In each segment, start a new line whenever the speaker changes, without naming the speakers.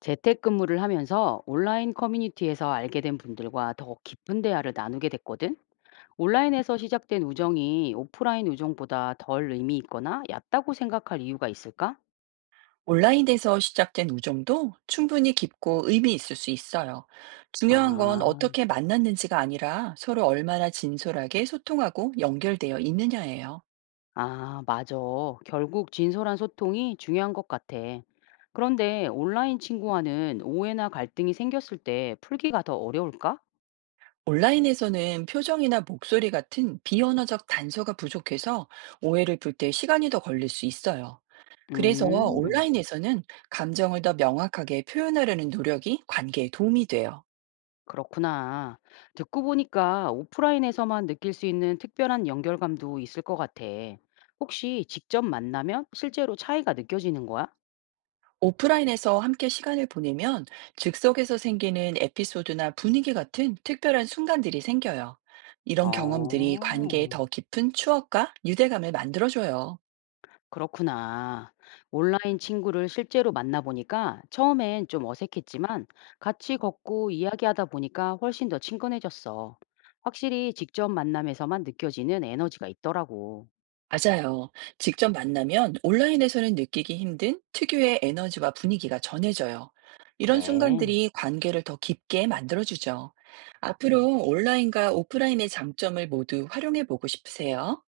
재택근무를 하면서 온라인 커뮤니티에서 알게 된 분들과 더 깊은 대화를 나누게 됐거든. 온라인에서 시작된 우정이 오프라인 우정보다 덜 의미 있거나 얕다고 생각할 이유가 있을까?
온라인에서 시작된 우정도 충분히 깊고 의미 있을 수 있어요. 중요한 건
아,
어떻게 만났는지가 아니라 서로 얼마나 진솔하게 소통하고 연결되어 있느냐예요.
아, 맞아. 결국 진솔한 소통이 중요한 것 같아. 그런데 온라인 친구와는 오해나 갈등이 생겼을 때 풀기가 더 어려울까?
온라인에서는 표정이나 목소리 같은 비언어적 단서가 부족해서 오해를 풀 때 시간이 더 걸릴 수 있어요. 그래서
음.
온라인에서는 감정을 더 명확하게 표현하려는 노력이 관계에 도움이 돼요.
그렇구나. 듣고 보니까 오프라인에서만 느낄 수 있는 특별한 연결감도 있을 것 같아. 혹시 직접 만나면 실제로 차이가 느껴지는 거야?
오프라인에서 함께 시간을 보내면 즉석에서 생기는 에피소드나 분위기 같은 특별한 순간들이 생겨요. 이런 경험들이 관계에
어,
더 깊은 추억과 유대감을 만들어줘요.
그렇구나. 온라인 친구를 실제로 만나보니까 처음엔 좀 어색했지만 같이 걷고 이야기하다 보니까 훨씬 더 친근해졌어. 확실히 직접 만남에서만 느껴지는 에너지가 있더라고.
맞아요. 직접 만나면 온라인에서는 느끼기 힘든 특유의 에너지와 분위기가 전해져요. 이런
그래.
순간들이 관계를 더 깊게 만들어주죠. 앞으로 온라인과 오프라인의 장점을 모두 활용해 보고 싶으세요?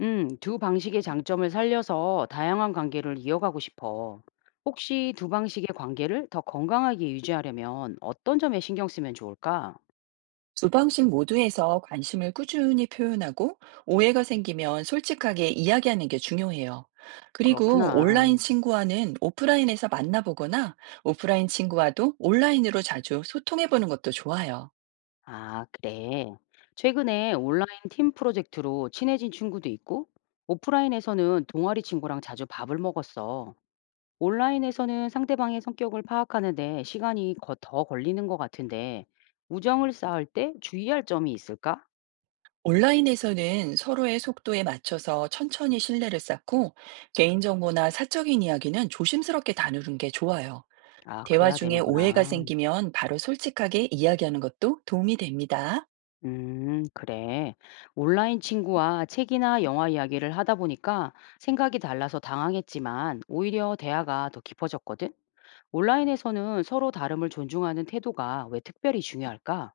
두 방식의 장점을 살려서 다양한 관계를 이어가고 싶어. 혹시 두 방식의 관계를 더 건강하게 유지하려면 어떤 점에 신경 쓰면 좋을까?
두 방식 모두에서 관심을 꾸준히 표현하고, 오해가 생기면 솔직하게 이야기하는 게 중요해요. 그리고
그렇구나.
온라인 친구와는 오프라인에서 만나보거나, 오프라인 친구와도 온라인으로 자주 소통해보는 것도 좋아요.
아, 그래. 최근에 온라인 팀 프로젝트로 친해진 친구도 있고, 오프라인에서는 동아리 친구랑 자주 밥을 먹었어. 온라인에서는 상대방의 성격을 파악하는데 더 걸리는 것 같은데, 우정을 쌓을 때 주의할 점이 있을까?
온라인에서는 서로의 속도에 맞춰서 천천히 신뢰를 쌓고, 개인정보나 사적인 이야기는 조심스럽게 다루는 게 좋아요.
아,
대화
그래야
중에 오해가
되는구나.
생기면 바로 솔직하게 이야기하는 것도 도움이 됩니다.
그래. 온라인 친구와 책이나 영화 이야기를 하다 보니까 생각이 달라서 당황했지만 오히려 대화가 더 깊어졌거든. 온라인에서는 서로 다름을 존중하는 태도가 왜 특별히 중요할까?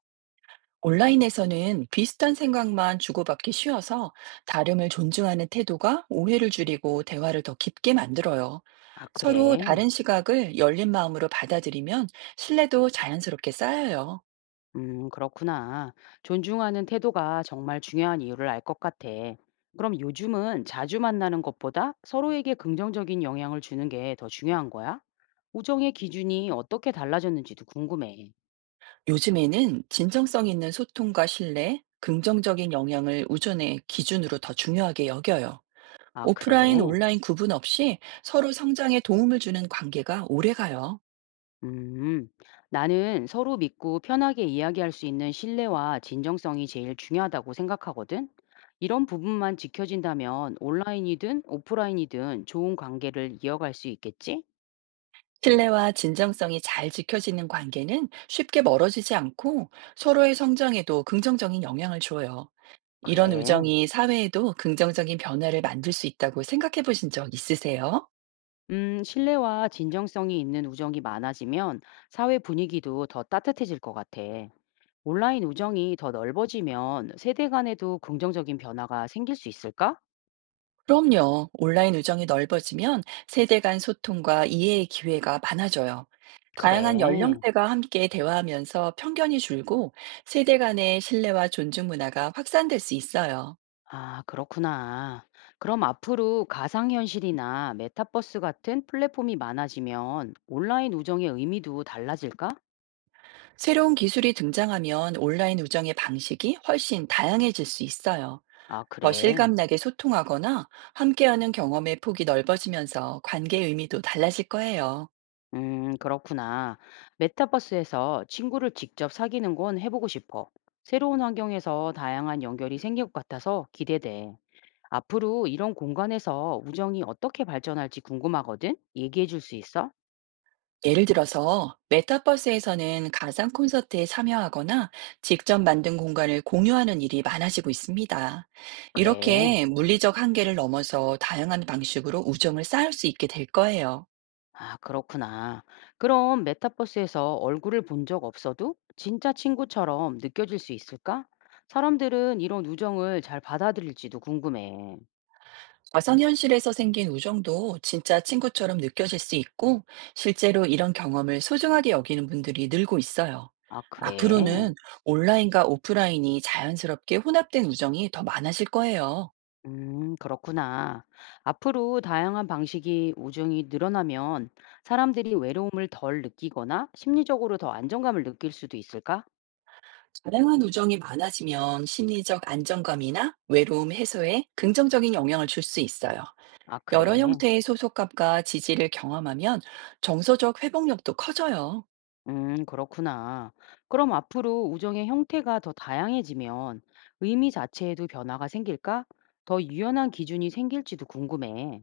온라인에서는 비슷한 생각만 주고받기 쉬워서, 다름을 존중하는 태도가 오해를 줄이고 대화를 더 깊게 만들어요.
아,
서로
그래.
다른 시각을 열린 마음으로 받아들이면 신뢰도 자연스럽게 쌓여요.
그렇구나. 존중하는 태도가 정말 중요한 이유를 알 것 같아. 그럼 요즘은 자주 만나는 것보다 서로에게 긍정적인 영향을 주는 게 더 중요한 거야? 우정의 기준이 어떻게 달라졌는지도 궁금해.
요즘에는 진정성 있는 소통과 신뢰, 긍정적인 영향을 우전의 기준으로 더 중요하게 여겨요.
아,
오프라인,
그래.
온라인 구분 없이 서로 성장에 도움을 주는 관계가 오래가요.
음, 나는 서로 믿고 편하게 이야기할 수 있는 신뢰와 진정성이 제일 중요하다고 생각하거든. 이런 부분만 지켜진다면 온라인이든 오프라인이든 좋은 관계를 이어갈 수 있겠지?
신뢰와 진정성이 잘 지켜지는 관계는 쉽게 멀어지지 않고, 서로의 성장에도 긍정적인 영향을 줘요. 이런
그래.
우정이 사회에도 긍정적인 변화를 만들 수 있다고 생각해 보신 적 있으세요?
신뢰와 진정성이 있는 우정이 많아지면 사회 분위기도 더 따뜻해질 것 같아. 온라인 우정이 더 넓어지면 세대 간에도 긍정적인 변화가 생길 수 있을까?
그럼요. 온라인 우정이 넓어지면 세대 간 소통과 이해의 기회가 많아져요. 다양한
그래.
연령대가 함께 대화하면서 편견이 줄고, 세대 간의 신뢰와 존중 문화가 확산될 수 있어요.
아, 그렇구나. 그럼 앞으로 가상현실이나 메타버스 같은 플랫폼이 많아지면 온라인 우정의 의미도 달라질까?
새로운 기술이 등장하면 온라인 우정의 방식이 훨씬 다양해질 수 있어요.
아,
더
그래.
실감나게 소통하거나 함께하는 경험의 폭이 넓어지면서 관계의 의미도 달라질 거예요.
그렇구나. 메타버스에서 친구를 직접 사귀는 건 해보고 싶어. 새로운 환경에서 다양한 연결이 생길 것 같아서 기대돼. 앞으로 이런 공간에서 우정이 어떻게 발전할지 궁금하거든? 얘기해 줄 수 있어?
예를 들어서, 메타버스에서는 가상 콘서트에 참여하거나 직접 만든 공간을 공유하는 일이 많아지고 있습니다.
그래.
이렇게 물리적 한계를 넘어서 다양한 방식으로 우정을 쌓을 수 있게 될 거예요.
아, 그렇구나. 그럼 메타버스에서 얼굴을 본 적 없어도 진짜 친구처럼 느껴질 수 있을까? 사람들은 이런 우정을 잘 받아들일지도 궁금해.
가상현실에서 생긴 우정도 진짜 친구처럼 느껴질 수 있고, 실제로 이런 경험을 소중하게 여기는 분들이 늘고 있어요.
아, 그래?
앞으로는 온라인과 오프라인이 자연스럽게 혼합된 우정이 더 많아질 거예요.
그렇구나. 앞으로 다양한 방식이 우정이 늘어나면 사람들이 외로움을 덜 느끼거나 심리적으로 더 안정감을 느낄 수도 있을까?
다양한 우정이 많아지면 심리적 안정감이나 외로움 해소에 긍정적인 영향을 줄 수 있어요.
아,
여러
그래.
형태의 소속감과 지지를 경험하면 정서적 회복력도 커져요.
그렇구나. 그럼 앞으로 우정의 형태가 더 다양해지면 의미 자체에도 변화가 생길까? 더 유연한 기준이 생길지도 궁금해.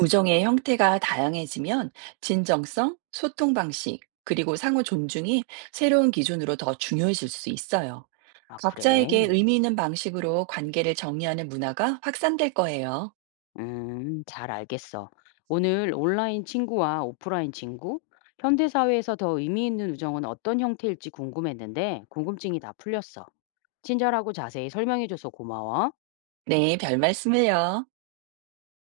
우정의 형태가 다양해지면 진정성, 소통 방식, 그리고 상호 존중이 새로운 기준으로 더 중요해질 수 있어요.
아, 그래?
각자에게 의미 있는 방식으로 관계를 정의하는 문화가 확산될 거예요.
잘 알겠어. 오늘 온라인 친구와 오프라인 친구, 현대사회에서 더 의미 있는 우정은 어떤 형태일지 궁금했는데 궁금증이 다 풀렸어. 친절하고 자세히 설명해줘서 고마워.
네, 별 말씀을요.